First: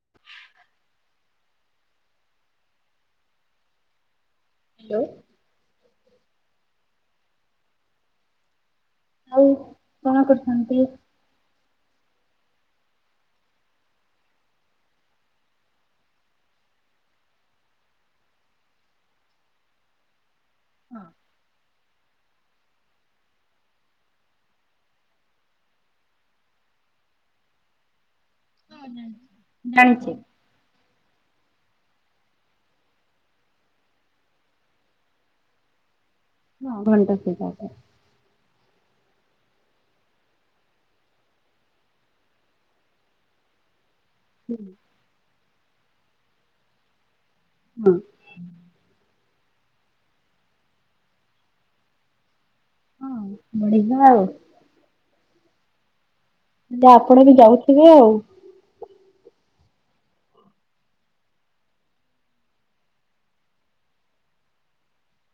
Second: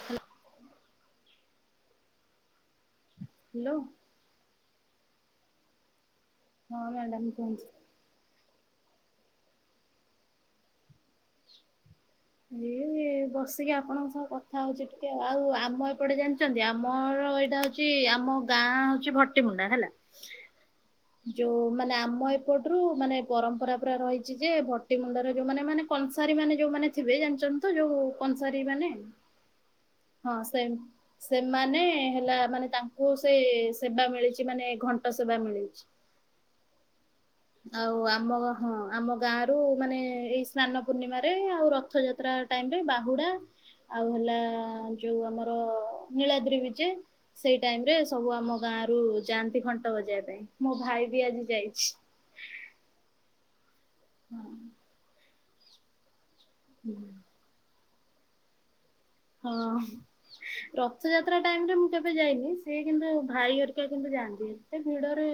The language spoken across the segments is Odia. ହାଲୋ। ହ୍ୟାଲୋ। ହ୍ୟାଲୋ। ହଁ ମ୍ୟାଡ଼ାାମ କୁହନ୍ତୁ। ଆଉ କଣ କରୁଛନ୍ତି? ନ। [unintelligible] ବସିକି ଆପଣଙ୍କ ସହ କଥା ହଉଛି ଟିକେ ଆଉ ଆମ ଏପଟେ ଜାଣିଛନ୍ତି ଆମର ଏଇଟା ହଉଚି ଛି ଆମ ଗାଁ ହଉଛି ଭଟିମୁଣ୍ଡା ହେଲା ହଁ। ଯୋଉ ମାନେ ଆମ ଏପଟରୁୁ ମାନେ ପରମ୍ପରା ପୁରା ରହିଛି ଯେ ଭଟିମୁଣ୍ଡା ର ଯୋଉ ମାନେ ମାନେ କଂସାରୀ ମାନେ ଯୋଉମାନେ ଥିବେ ଜାଣିଛନ୍ତି ତ ଯୋଉ କଂସାରୀମାନେ ଜାଣିଛି। ହଁ ସେ ସେମାନେ ହେଲା ମାନେ ତାଙ୍କୁ ସେ ସେବା ମିଳିଛି ମାନେ ଘଣ୍ଟ ସେବା ମିଳିଛି। ହଁ ଘଣ୍ଟା ସେ। ଆଉ ଆମର। ହଁ ଆମ ଗାଁରୁ ମାନେ ଏଇ ସ୍ନାନ ପୂର୍ଣ୍ଣିମାରେ ଆଉ ରଥଯାତ୍ରା ଟାଇମରେ ବାହୁଡା ଆଉ ହେଲା ଯୋଉ ଆମର ନୀଳାଦ୍ରିବିଜେ ସେଇ ଟାଇମ ହଁ ରେ ସବୁ ଆମ ଗାଁରୁ ଯାଆନ୍ତି ଘଣ୍ଟ ବଜେଇବା ପାଇଁ ମୋ ଭାଇ ବି ଆଜି ଯାଇଛି। ହଁ। ବଢିଆ ଆଉ। ଆପଣ ବି ଯାଉଥିବେ ଆଉ। ହଁ। ରଥଯାତ୍ରା ଟାଇମରେ ମୁଁ କେବେ ଯାଇନି ସେି କିନ୍ତୁ ଭାଇ ଘରିକା କିନ୍ତୁ ଯାଆନ୍ତି ଏତେ ଭିଡରେ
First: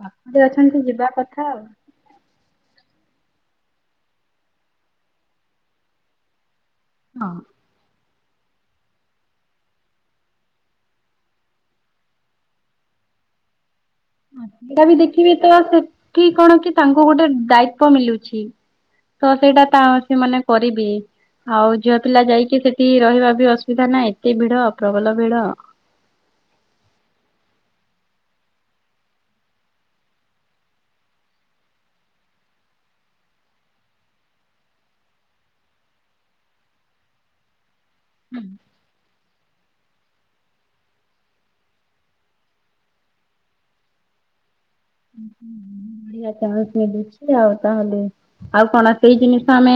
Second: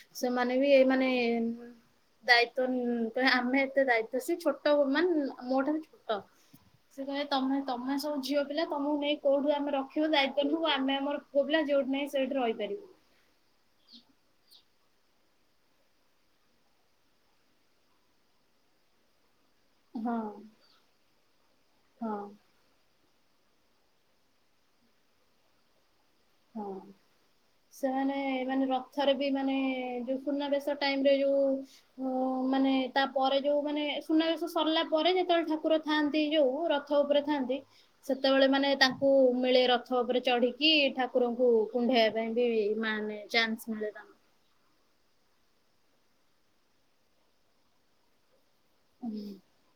ପାଖରେ ସେମାନେ ବି ଅଛନ୍ତି ଯିବା ଏଇମାନେ କଥା ଆଉ। ଦାୟିତ୍ଵ ତ ଆମେ ଏତେ ଦାୟିତ୍ୱ ସେ ଛୋଟମାନେ ମୋ ଠାରୁ ଛୋଟ। ସେ କହେ ହଁ। ତମେ ତମେ ସବୁ ଝିଅପିଲା ତମକୁ ନେଇ କୋଉଠୁ ଆମେ ରଖିବୁ ଦାୟିତ୍ଵ ନୁ ଆମ ଆମ ପୁଅ ପିଲା ଯଉଠିହିଁ ସେଇଠି ରହିପିବୁ। ତଥାପି ଦେଖିବେ ତ ସେଠି କଣ କି ତାଙ୍କୁ ଗୋଟେ ଦାୟିତ୍ଵ ମିଳୁଛି। ତ ସେଇଟା ତା ହଁ ସେମାନେ କରିବି ଆଉ ଝିଅ ହଁ ପିଲା ଯାଇକି ସେ ଏ ରହିବା ବି ଅସୁବିଧା ନାହିଁ ଏତେ ଭିଡ ପ୍ରବଳ ଭିଡ। ହଁ। ସେମାନେ ମାନେ ରଥରେ ବି ମାନେ ଯୋଉ ସୁୂନାବେଶ ଟାଇମରେ ଯୋଉ। ତ ମାନେ ତାପରେ ଯୋଉମାନେ ସୁନାବେଶ ସରିଲା ପରେ ଯେତେବେଳେ ଠାକୁର। ଥାଆନ୍ତି ଯୋଉ ରଥ ଉପରେ ଥାଆନ୍ତି। ସେତେବେଳେ ମାନେ ତାକୁ ମିଳେ ରଥ ଉପରେ ଚଢିକି ଠାକୁ। ଠାକୁରଙ୍କୁ କୁଣ୍ଢେଇବା ପାଇଁ ବି ମାନେ ଚାନ୍ସ ମିଳେ ତାଙ୍କୁ। ବଢିଆ ଚାନ୍ସ ମିଳୁଛି ଆଉ ତାହେଲେ ଆଉ କଣ ସେଇ ତାଙ୍କୁ। ଜିନିଷ। ଆମେ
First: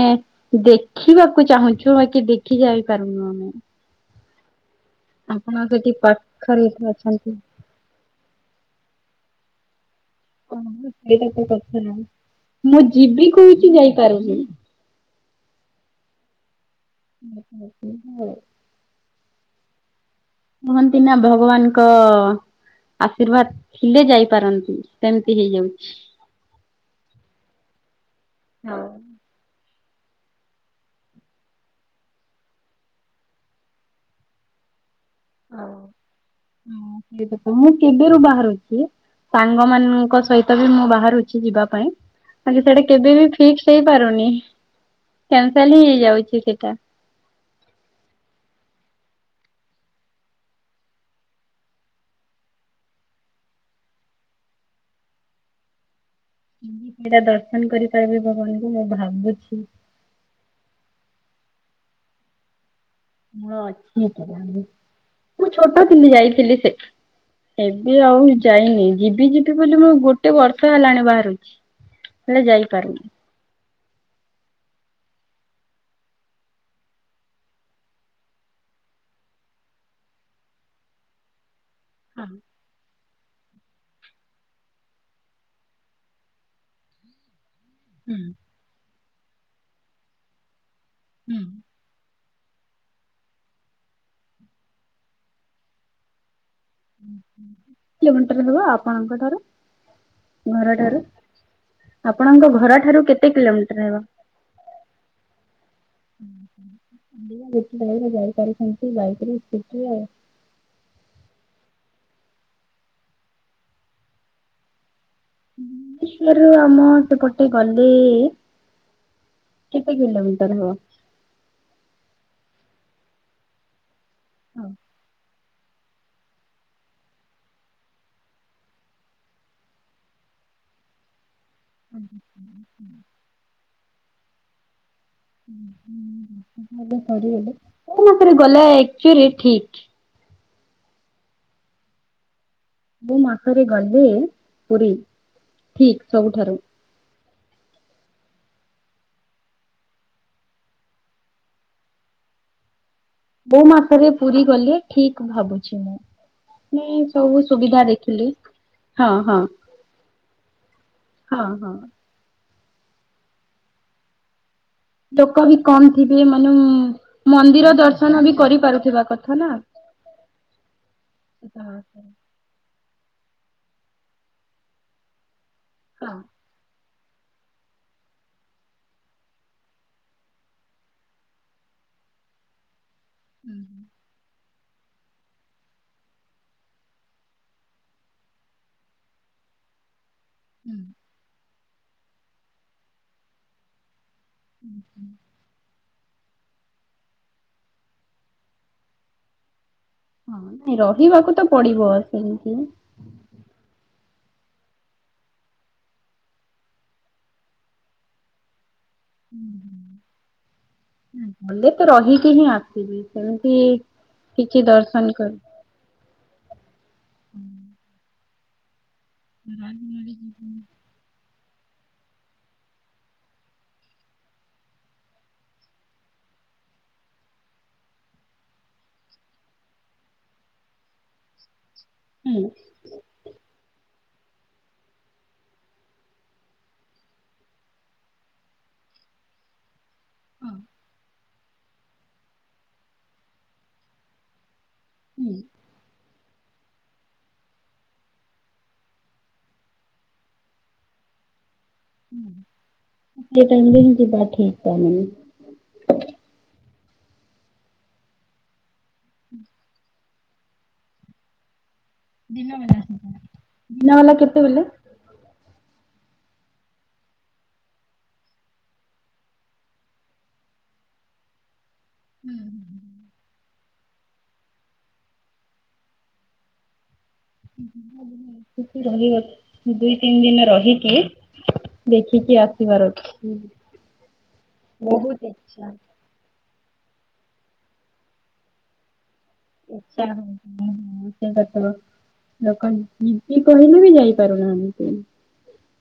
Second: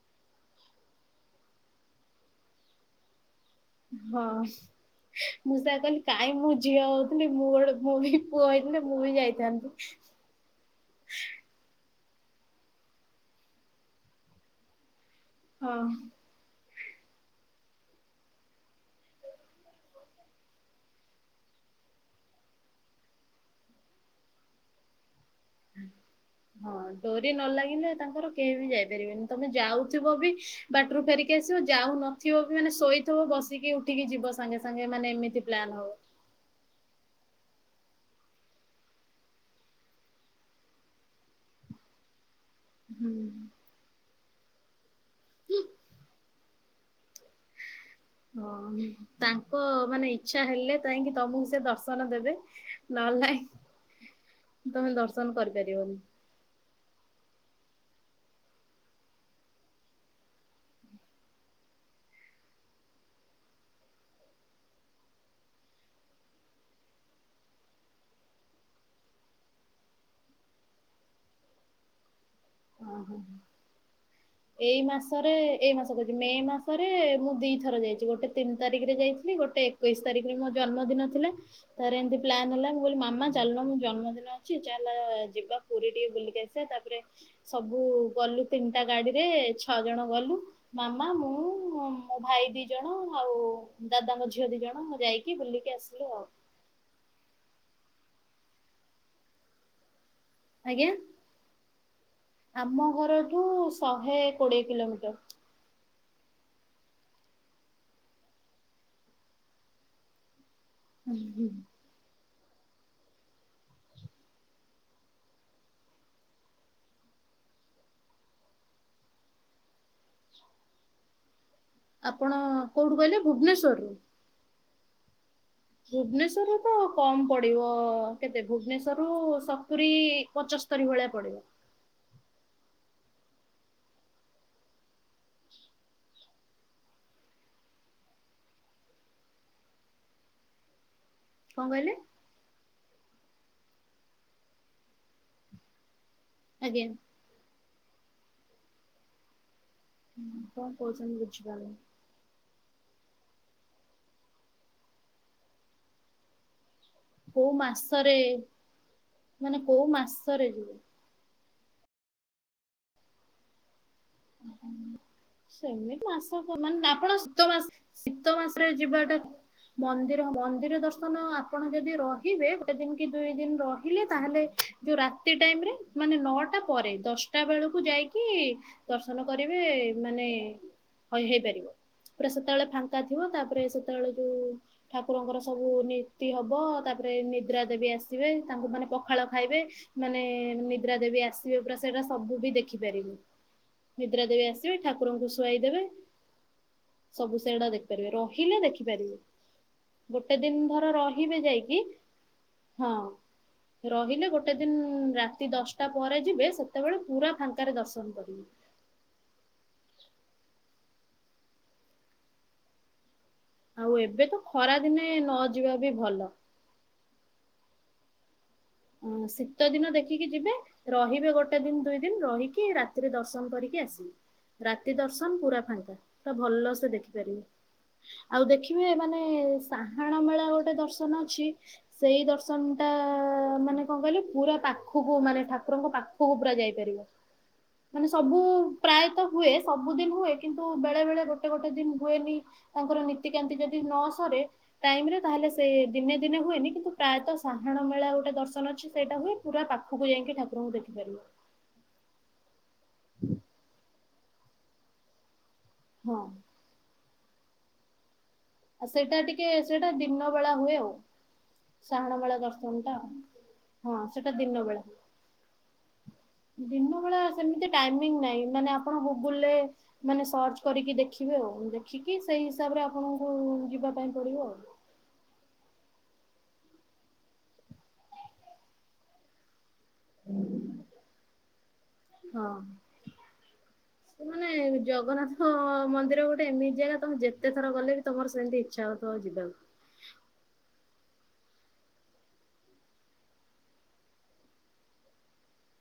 ଦେଖିବାକୁ ଚାହୁଁଛୁ ବା କି ଦେଖି ଯାଇ ପାରୁନୁ ଆମେ। ହଁ ମୁଁ ଆପଣ ସେୟା ସେଠି କହିଲି କାହିଁ ମୁଁ ପାଖରେ ଝିଅ ହଉଥିଲି ଅଛନ୍ତି ମୁଁ ଗୋଟେ ପୁଅବି ପୁଅ ହେଇଥିଲେ ମୁଁ ବି ଯାଇଥାଆନ୍ତି। ମୁଁ ଯିବି କହୁଛି ଯାଇପାରୁନି। ହଁ। [inaudible] କୁହନ୍ତି ନା ଭଗବାନଙ୍କ। ଆଶୀର୍ବାଦ ଥିଲେ ଯାଇପାରନ୍ତି ସେମିତି ହେଇଯାଉଛି। ହଁ ଡୋରି ନ ଲାଗିଲେ ତାଙ୍କର କେହି ବି ହଉ। ଯାଇପାରିବେନି ତମେ ଯାଉଥିବ ବି। ବାଟରୁ ଫେରିକି ଆସିବ ଯାଉ ନଥିବ ବି ମାନେ ଶୋଇଥିବ, ବସିକି, ଉଠିକି ଯିବ ସାଙ୍ଗେ ସାଙ୍ଗେ ମାନେ ଏମିତି। ପ୍ପ୍ଲାନ୍ ହବ। ହଁ ସେଇ କଥା ମୁଁ କେବେ ରୁ ବାହାରୁଛି। ସାଙ୍ଗମାନଙ୍କ ସହିତ ବି ମୁଁ ବାହାରୁଛି ଯିବା ପାଇଁ। ବାକି ସେଇଟା କେବେ ହୁଁ। ବି ଫିକ୍ସ ହେଇପାରୁନି କ୍ୟାନ୍ସଲ ହେଇଯାଉଛି ସେଇଟା। ହଁ ତାଙ୍କ ମାନେ ଇଚ୍ଛା ହେଲେ ଯାଇଙ୍କି ତମକୁ ସେ ଦର୍ଶନ ଦେବେ। ନହେଲେ ନାହିଁ ତମେ ଦର୍ଶନ କରିପାରିବନି। ବିରିଡ଼ି ସେଇଟା ଦର୍ଶନ କରିପାରିବି ଭଗବାନଙ୍କୁ ମୁଁ ଭାବୁଛି। [unintelligible] ମୁଁ ଛୋଟ ଥିଲି ଯାଇଥିଲି ସେଠ ଏବେ ଆଉ ଯାଇନି ଯିବି ଯିବି ବୋଲି ମୁଁ ଗୋଟେ ବର୍ଷ ହେଲାଣି ବାହାରୁଛି। ହେଲେ ଓ ହଁ ଯାଇପାରୁନି ହଁ। ଏଇ ମାସରେ ଏଇ ମାସ କହୁଛି ମେ ମାସରେ ମୁଁ ଦୁଇ ଥର ଯାଇଛି ଗୋଟେ ତିନି ତାରିଖରେ ଯାଇଥିଲି ଗୋଟେ। ଏକୋଇଶ ତାରିଖରେ ମୋ ଜନ୍ମଦିନ ଥିଲା ତା ପରେ ଏମିତି ପାଲ୍ନ୍ ହେଲା ମୁଁ କହିଲି ମାମା। ଚାଲୁନ ମୋ ଜନ୍ମଦିନ ଅଛି ଚାଲେ ଯିବା ପୁରୀ ଟିକେ ବୁଲିକି ଆସିବା ତାପରେ। ସବୁ ଗଲୁ ତିନିଟା ଗାଡିରେ ଛଅ ଜଣ ଗଲୁ ମାମା। ହୁଁ। ହଁ ମୋ ଭାଇ ଦି ଜଣ ଆଉ ଦାଦାଙ୍କ ଝିଅ ଦି ଜଣ ଯାଇକି ବୁଲିକି ଆସିଲୁ ଆଉ। ଓ ହୋ କେତେ କିଲୋମିଟର ହେବ ଆପଣଙ୍କ ଠାରୁ। ଆଜ୍ଞା ଘରଠାରୁ ଆପଣଙ୍କ ଆମ ଘରଠାରୁ କେତେ ଘରଠୁ କିଲୋମିଟର ହେବ। ଶହେ କୋଡିଏ କିଲୋମିଟର [unintelligible] ହୁଁ ହୁଁ। [inaudible] ହୁଁ ପୁରୀ ରୁ ଆମ ସେପଟେ ଗଲେ। କେତେ କିଲୋମିଟର ହବ। ଆପଣ କୋଉଠୁ କହିଲେ ଭୁବନେଶ୍ୱରରୁ। ହଁ। ଭୁବନେଶ୍ୱରରୁ ତ କମ୍ ପଡିବ କେତେ ଭୁବନେଶ୍ୱରରୁ ସତୁରୀ ପଞ୍ଚଶ ସ୍ତରି ଭଳିଆ ପଡିବ। [inaudible] [unintelligible] କଁ କହିଲେ। କୋଉ ମାସରେ ଗଲେ ପୁରୀ ଠିକ୍ ସବୁଠାରୁ। ଆଜ୍ଞା। ହୁଁ କଁ କହୁଛନ୍ତି ବୁଝି ପାରୁନି। କୋଉ ମାସରେ ପୁରୀ ଗଲେ ଠିକ୍ ଭାବୁଛି ମୁଁ। ସବୁ କୋଉ ସୁବିଧା ମାସରେ ଦେଖିଲେ ହଁ ହଁ ମାନେ କୋଉ ମାସରେ ଯିବ? ହଁ ହଁ। [unintelligible] ଲୋକ ବି କମ ସେମିତି ଥିବେ ମାସ ମାନେ ଆପଣ ଶୀତ ମାସ ମନ୍ଦିର ଦର୍ଶନ ବି ଶୀତ ମାସରେ କରିପାରୁଥିବା ଯିବାଟା। କଥା ନା। ମନ୍ଦିର ମନ୍ଦିର ଦର୍ଶନ ଆପଣ ହଁ ଯଦି ହଁ ରହିବେ ଗୋଟେ ଦିନ କି ଦୁଇ ଦିନ ରହିଲେ ତାହେଲେ ଯୋଉ ରାତି ଟାଇମ୍ ରେ ମାନେ ନଅଟା ପରେ ଦଶଟା ବେଳକୁ ଯାଇକି ଦର୍ଶନ କରିବେ ମାନେ ହଁ ହେଇପାରିବ, ପୁରା ସେତେବେଳେ ଫା - ଙ୍କା ଥିବ ତାପରେ ସେତେବେଳେ ଯୋଉ ଠାକୁରଙ୍କର ସବୁ ନୀତି ହବ ତାପରେ ଏ ନିଦ୍ରା ଦେବୀ ଆସିବେ, ତାଙ୍କୁ ମାନେ ପଖାଳ ଖାଇବେ। ମାନେ ନିଦ୍ରା ଦେବୀ ଆସିବେ ପୁରା ସେଇଟା ସବୁ ବି ଦେଖିପାରିବୁ। ନିଦ୍ରା ଦେବୀ ଆସିବେ ଠାକୁରଙ୍କୁ ଶ ଶୁଆଇ ଦେବେ, ସବୁ ସେଗୁଡା ଦେଖିପାରିବେ, ରହିଲେ ଦେଖିପାରିବେ। ଗୋଟେ ଦିନ ନାଇଁ ଧର ରହିବାକୁ ରହିବେ ତ ଯାଇକି ପଡିବ ସେମିତି। ହଁ ରହିଲେ ଗୋଟେ ଦିନ ରାତି ଦଶଟା ପରେ ଯିବେ ସେତେବେଳେ ପୁରା ଫାଙ୍କାରେ ଦର୍ଶନ କରିବେ। ଉଁ, ହୁଁ। ନାଇଁ, ଗଲେ ତ ରହିକି ହିଁ ଆସିବି। ଏମତି ଆଉ ଏବେ ତ ଟିକେ ଖରା ଦିନେ ଦର୍ଶନ ନ କରି ଯିବା ବି ଭଲ। ହୁଁ। ହଁ ଶୀତ ଦିନ ଦେଖିକି ଯିବେ ରହିବେ ଗୋଟେ ଦିନ ଦୁଇ ଦିନ ରହିକି, ରାତିରେ ଦର୍ଶନ କରିକି ଆସିବେ। ରାତି ଦର୍ଶନ ପୁରା ଫାଙ୍କା, ପୁରା ଭଲ ସେ ଦେଖିପାରିବେ। ଆଉ ଦେଖିବେ ମାନେ ସାହାଣ ମେଳା ଗୋଟେ ଦର୍ଶନ ଅଛି। ସେଇ ହୁଁ, ଦର୍ଶନ ଟା ମା ନେ କଣ କହିଲେ? ପୁରା ପାଖକୁ ମାନେ ଠାକୁରଙ୍କ ପାଖକୁ ପୁରା ଯାଇପାରିବ। ମାନେ ସବୁ ପ୍ରାୟତ ହୁଏ, ସବୁଦିନ ହୁଏ, କିନ୍ତୁ ବେଳେ ବେଳେ ଗୋଟ ଟେ ଗୋଟେ ଦିନ ହୁଏନି, ତାଙ୍କର ନୀତିକାନ୍ତି ଯଦି ନ ସରେ ଟାଇମ୍ ରେ ତାହେଲେ ସେ ଦିନେ ଦିନେ ହୁଏନି କିନ୍ତୁ ପ୍ରାୟତ ସାହାଣ ମେଳା ଗୋଟେ ଦର୍ଶ ଶନ ଅଛି ସେଇଟା ହୁଏ, ପୁରା ପାଖକୁ ଯାଇକି ଠାକୁରଙ୍କୁ ଦେଖିପାରିବ। ହଁ, ଏ ଟାଇମ୍ ରେ ହିଁ ଯିବାର ଠିକ ଟାଇମ୍ [unintelligible] ହଁ। ଆଉ ସେଇଟା ଟିକେ ସେଇଟା ଦିନ ବେଳା ହୁଏ ଆଉ। ସାହାଣ ମେଳା ଦର୍ଶନ ଟା, ଦିନ ହଁ ବେଲା ସେଟା ଦିନ କେତେବେଲେ ବେଳା। ଦିନ ବେଳା ସେମିତି ଟାଇମିଙ୍ଗ ନାହିଁ, ମାନେ ଆପଣ ଗୁଗୁଲରେ ମାନେ ସର୍ଚ୍ଚ କରିକି ଦେଖିବେ ଆଉ, ଦେଖିକି ସେଇ ହିସାବରେ ଆପଣଙ୍କୁ ଯିବା ପାଇଁ ପଡିବ। [inaudible] ତିନ ଦିନ ରହିକି ଦେଖିକି ହଁ। ଆସିବାର ଅଛି। ମାନେ ବହୁତ ଜଗନ୍ନାଥ ଇଚ୍ଛା ମନ୍ଦିର ଗୋ ସେ ଏମିତି ଜାଗା ତୋମେ ଯେତେ ଥର ଗଲେ ବି ତୋମର ସେମତି ଇଚ୍ଛା ହଉଥିବ ଯିବାକୁ। [inaudible] ଲୋକ ଯିକି କହିଲେ ବି ଯାଇପାରୁନାହାନ୍ତି।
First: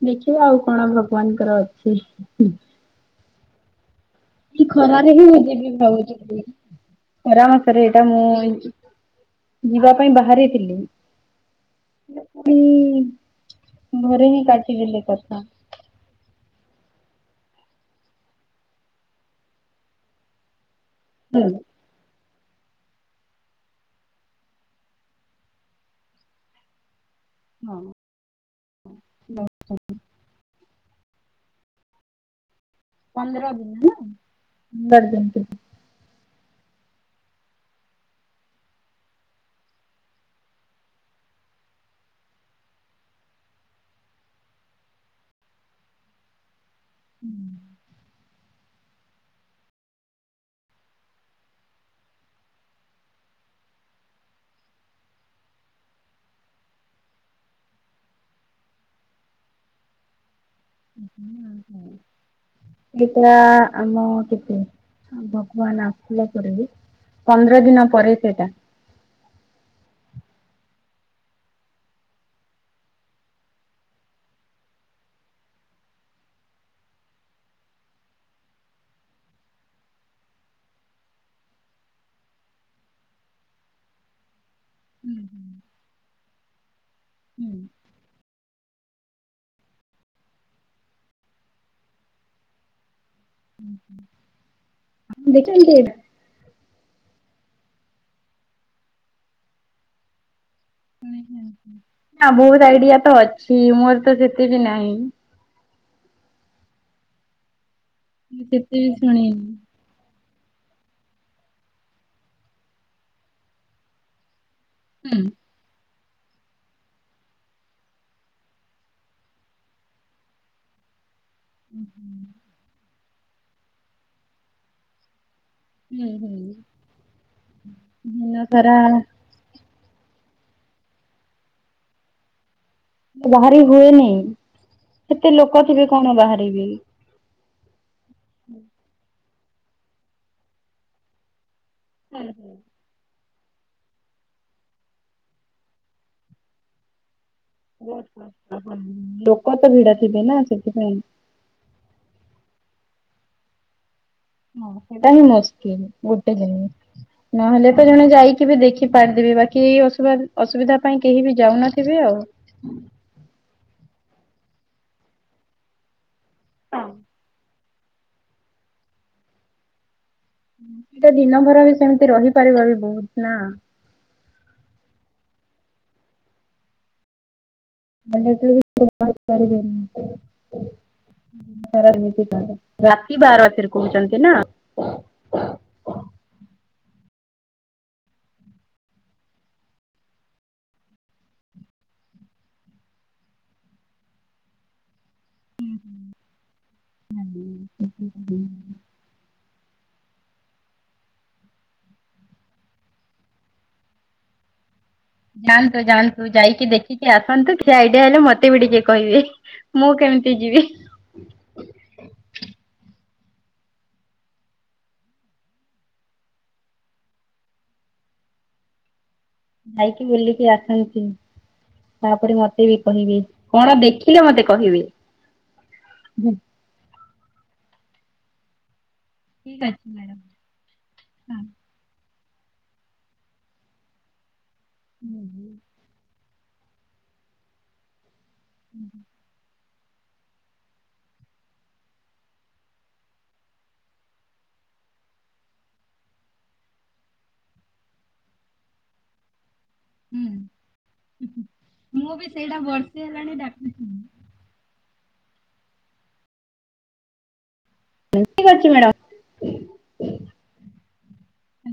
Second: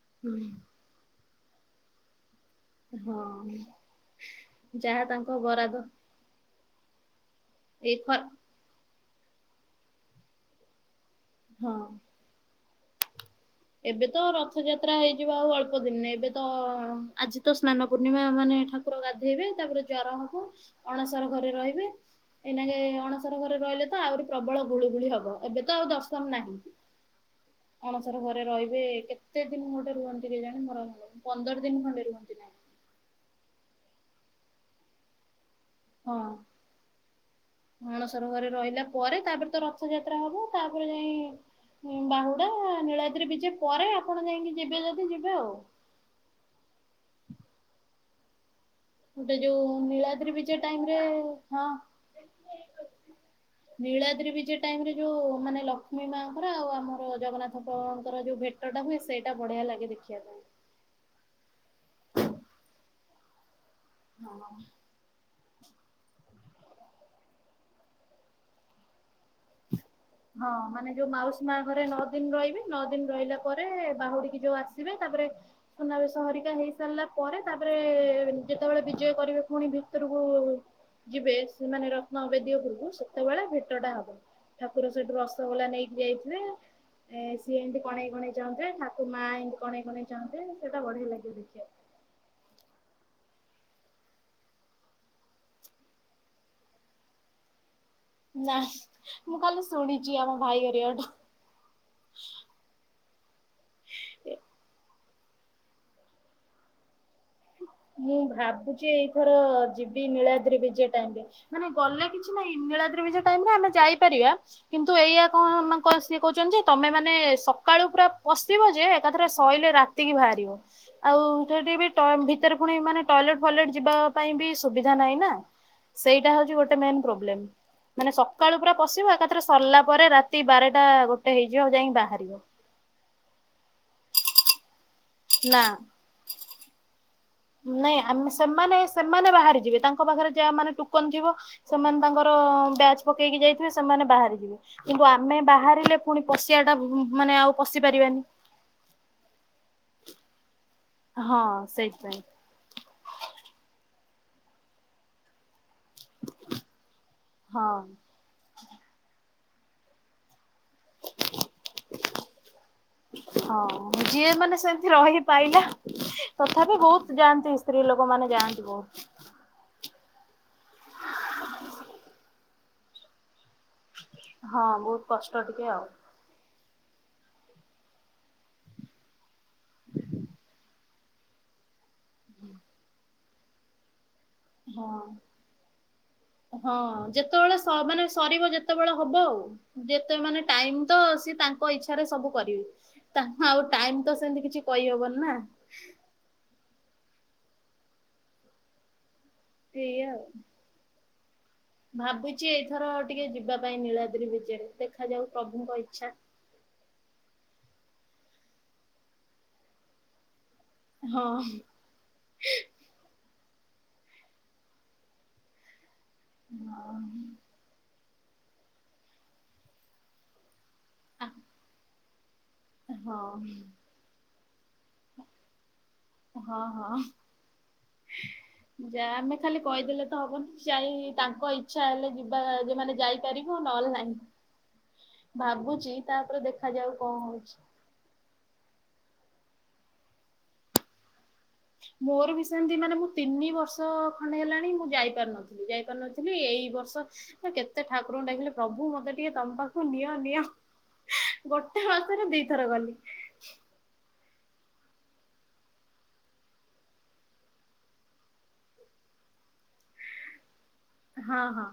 ଦେଖିବା ହୁଁ। ଆଉ କଣ ଭଗବାନଙ୍କର ଅଛି। ହଁ। ଏଇ ଯାହା ଖରାରେ ହିଁ ମୁ ତାଙ୍କ ଯିବି ବରାଦ ଭାବୁଛି ପୁରୀ। ଖରା ମାସରେ ଏଇ ଏଇଟା ଖ ମୁଁ ଯିବା ପାଇଁ ବାହାରିଥିଲି। ହଁ। [inaudible] ଏବେ ତ ଘରେ ହିଁ ରଥଯାତ୍ରା କାଟିଦେଲେ ହେଇଯିବ କଥା। ଆଉ ଅଳ୍ ପ ଦିନ, ଏବେ ତ ଆଜି ତ ସ୍ନାନ ପୂର୍ଣ୍ଣିମା ମାନେ ଠାକୁର ଗାଧେଇବେ, ତାପରେ ଜ୍ଵର ହବ। ଅଣସର ହୁଁ ଘରେ ରହିବେ ଏଇନାଗେ ଅଣସର ଘରେ ରହିଲେ ତ ଆହୁରି ପ୍ରବଳ ଗୁଳୁଗୁଳି ହବ ଏବେ ତ ଆଉ ଦର୍ଶମ ନାହିଁ। [inaudible] ହଁ। ଅଣସର ଘରେ ରହିବେ କେତେ ଦିନ ଗୋଟେ ରୁହନ୍ତି କି ଜାଣି ମୋର ପନ୍ଦର ଦିନ ଖଣ୍ଡେ ରୁହନ୍ତି ନା ପନ୍ଦର ଦିନ ହେ ନା ପନ୍ଦର ଦିନ ହଁ। ଅଣସର ଘରେ ରହିଲା ପରେ ତାପରେ ତ ରଥଯାତ୍ରା ହବ ତାପରେ ଯାଇ ହଁ ବାହୁଡା ନୀଳାଦ୍ରି ବିଜେ ପରେ ଆପଣ ଯାଇକି ଯିବେ ଯଦି ଯିବେ ଆଉ [inaudible] ଗୋଟେ ଯୋଉ ନୀଳାଦ୍ରି ବିଜ ଟାଇମ ରେ ହଁ ନୀଳାଦ୍ରି ବିଜେ ଟାଇମ ରେ ଯୋଉ ମାନେ ଲକ୍ଷ୍ମୀ ମାଙ୍କର ଆଉ ଆମର ଜଗନ୍ନାଥଙ୍କର ଯୋଉ ଭେଟ ଟା ହୁଏ ସେଇଟା ବଢିଆ ଲାଗେ ଦେଖିବା ପାଇଁ। ଏଇଟା ଆମ ହଁ କେତେ ଭଗବାନ ଆସିଲ ପରେ ବି ପନ୍ଦର ଦିନ ପରେ ସେଇଟା [inaudible] ହଁ ମାନେ ଯୋଉ ମାଉସୀ ମା ଘରେ ନଅ ଦିନ ରହିବେ ନଅ ଦିନ ରହିଲା ପରେ ବାହୁଡିକ ଯୋଉ ଆସିବେ ତାପରେ ସୁନାବେଶ ହରିକା ହେଇ ସାରିଲା ପରେ ତାପରେ ଯେତେବେଳେ ବିଜୟ କରିବେ ପୁଣି ଭିତରକୁ ଯିବେ ସେମାନେ ରତ୍ନ ଅବେଦୀ ଉପରକୁ ସେତେବେଳେ ଭେଟଟା ହବ ଠାକୁର ସେଠୁ ରସଗୋଲା ନେଇକି ଯାଇଥିଲେ ଏ ସିଏ ଏମିତି ହୁଁ। କଣେଇ କଣେଇ ଚାହନ୍ତେ ଠାକୁ ମାଆ ଏମତି କଣେଇ କଣେଇ ଚାହନ୍ତେ ସେଟା ବଢିଆ ଲାଗିବ ଦେଖିବାକୁ। ଦେଖନ୍ତି? ନାଇ ମୁଁ କାଲି ଶୁଣିଛି ଆମ ଭାଇହେରିକାଠୁ। ନା ବହୁତ ଆଇଡିଆ ତ ଅଛି ମୋର ତ ସେତେ ବିି ନାହିଁ ମୁଁ ସେତେ ଭାବୁଛି ବି ଏଇଥର ଶୁଣିନି। ଯି ତିନୀଳା ଦ୍ରି ବିଜ ଟାଇମରେ ମାନେ ଗଲେ କିଛି ନାହିଁ ନୀଳା ଦ୍ରିିବଜ ଟାଇମରେ ଆମେ ଯାଇପାରିବା। କିନ୍ତୁ ହୁଁ ଏଇଆ କଣ ନା ସିଏ କହୁଛନ୍ତି ଯେ ତମେ ମାନେ ସକାଳୁ ପୁରା ପଶିବ ଯେ ଏକାଥରେ ଶୋଇଲେ ରାତିକି ବାହାରିବ। ଆଉ ସେଠି ଭିତରେ ପୁଣି ମାନେ ଟଏଲେଟ ଫଲେଟ ଯିବା ପାଇଁ ବି ସୁବିଧା ନାହିଁ ନା। ହୁଁ ସେଇଟା ହୁଁ। ହଉଛି ଗୋଟେ ମେନ ପ୍ରୋବ୍ଲେମ ମାନେ ଦିନ ସକାଳୁ ପୁରା ସାରା ପଶିବା ଏକଥା ରେ। ପୁରା ସରିଲା ପରେ ରାତି ବାରଟା ଗୋଟେ ହେଇଯିବ ଆଉ ଯାଇକି ବାହାରିବ। ବାହାରି ହୁଏନି ସେତେ ଲୋକ ନା ଥିବେ କଣ ବାହାରିବି। ନାଇଁ ଆମେ ସେମାନେ ସେମାନେ ବାହାରି ଯିବେ ତାଙ୍କ ପାଖରେ ଯାହା ମାନେ ଟୁକନ ଥିବ। ସେମାନେ ତାଙ୍କର ବ୍ୟାଚ୍। ପକେଇକି ଯାଇଥିବେ ସେମାନେ ବାହାରିଯିବେ କିନ୍ତୁ ଆମେ ବାହାରିଲେ ପୁଣି ପଶିବା ଟା ମାନେ ଆଉ ପଶି ପାରିବାନି। ଲୋକ ତ ଭିଡ ଥିବେ ନା ସେଥିପାଇଁ ହଁ ସେଇପାଇଁ। ହଁ ସେଇଟା ହିଁ ମୁସ୍କିଲ ଗୋଟେ ଜିନିଷ ନହେଲେ ତ ଜଣେ ହଁ ଯାଇକି ବି ଦେଖି ପାରିଥିବେ ବାକିସ ଅସୁବିଧା ପାଇଁ କେହି ବି ଯାଉନଥିବେ ଆଉ। ହଁ ଯିଏ ମାନେ ସେମିତି ରହି ପାଇଲା ତଥାପି ବହୁତ ଯାଆନ୍ତି ସ୍ତ୍ରୀ ଲୋକମାନେ ଯାଆନ୍ତି ବହୁତ। ଏଟେ ଦିନ ଭର ବି ସେମିତି ରହିପାରିବ ବି ବହୁତ ନା। ହଁ ବହୁତ କଷ୍ଟ ଟିକେ ଆଉ। ବଲେ ବା କର [unintelligible] ତି ରାତି ବାର ବାସରେ କହୁଛନ୍ତି ନା [unintelligible] ହଁ। ହଁ ଯେତେବେଳେ ସ ମାନେ ସରିବ ଯେତେବେଳେ ହବ ଆଉ। ଯେତେ ମାନେ ଟାଇମ ତ ସିଏ ତାଙ୍କ ଇଚ୍ଛାରେ ସବୁ କରିବେ। ତା ଆଉ ଟାଇମ ତ ସେମିତି କିଛି କହିହବନି ନା। ଉଁ ହୁଁ [unintelligible] ସେଇଆ ଆଉ। ଭାବୁଛି ଏଇଥର ଟିକେ ଯିବା ପାଇଁ ନୀଳାଦ୍ରି ବିଜେରେ। ଦେଖାଯାଉ। ପ୍ରଭୁଙ୍କ ଯାଆନ୍ତୁ ଇଚ୍ଛା। ଯାଆନ୍ତୁ ଯାଇକି ଦେ ଟିକେ ଆସନ୍ତୁ ଖିଆ ଆଇଡିଆ ହେଲେ ମତେ ବି ଟିକେ କହିବେ ମୁଁ କେମିତି ଯିବି। ହଁ। ହଁ। ଯାଇକି ବୁଲିକି ଆସନ୍ତି ଆ ତାପରେ ମତେ ବି କହିବେ ହଁ। କଣ ଦେ ଖିଲେ ମତେ କହିବେ? ହଁ ହଁ। ଯା ଆ ଆମେ ଖାଲି ଠିକ୍ ଅଛି କହିଦେଲେ ତ ମ୍ୟାଡ଼ାମ୍ ହବନି ଯାଇ ତାଙ୍କ ଇ ଆଚ୍ଛା ହେଲେ ଯିବା ମାନେ ଯାଇପାରିବ ନହେଲେ ନାହିଁ ହଁ। ଭାବୁଛି ତାପରେ ଦେ ଖାଯାଉ କଣ ହଉଛି। ହୁଁ ହୁଁ। ମୋର ବି ସେମିତି ମାନେ ମୁଁ ତିନି ବର୍ଷ ଖଣ୍ଡେ ହେଲାଣି ମୁଁ ଯାଇ ପାରୁନଥିଲି ଯାଇ ପାରୁନ ଥିଲି ଏଇ ବର୍ଷ କେତେ ଠାକୁରଙ୍କୁ ଡାକିଲି ପ୍ରଭୁ ମତେ ଟିକେ ତମ ପା ନିଅ ନିଅ ଗୋଟେ ମାସରେ ଦିଥର ଗଲି। ଠିକ ଅଛି ମ୍ୟାଡ଼ାମ। ହଁ ହଁ।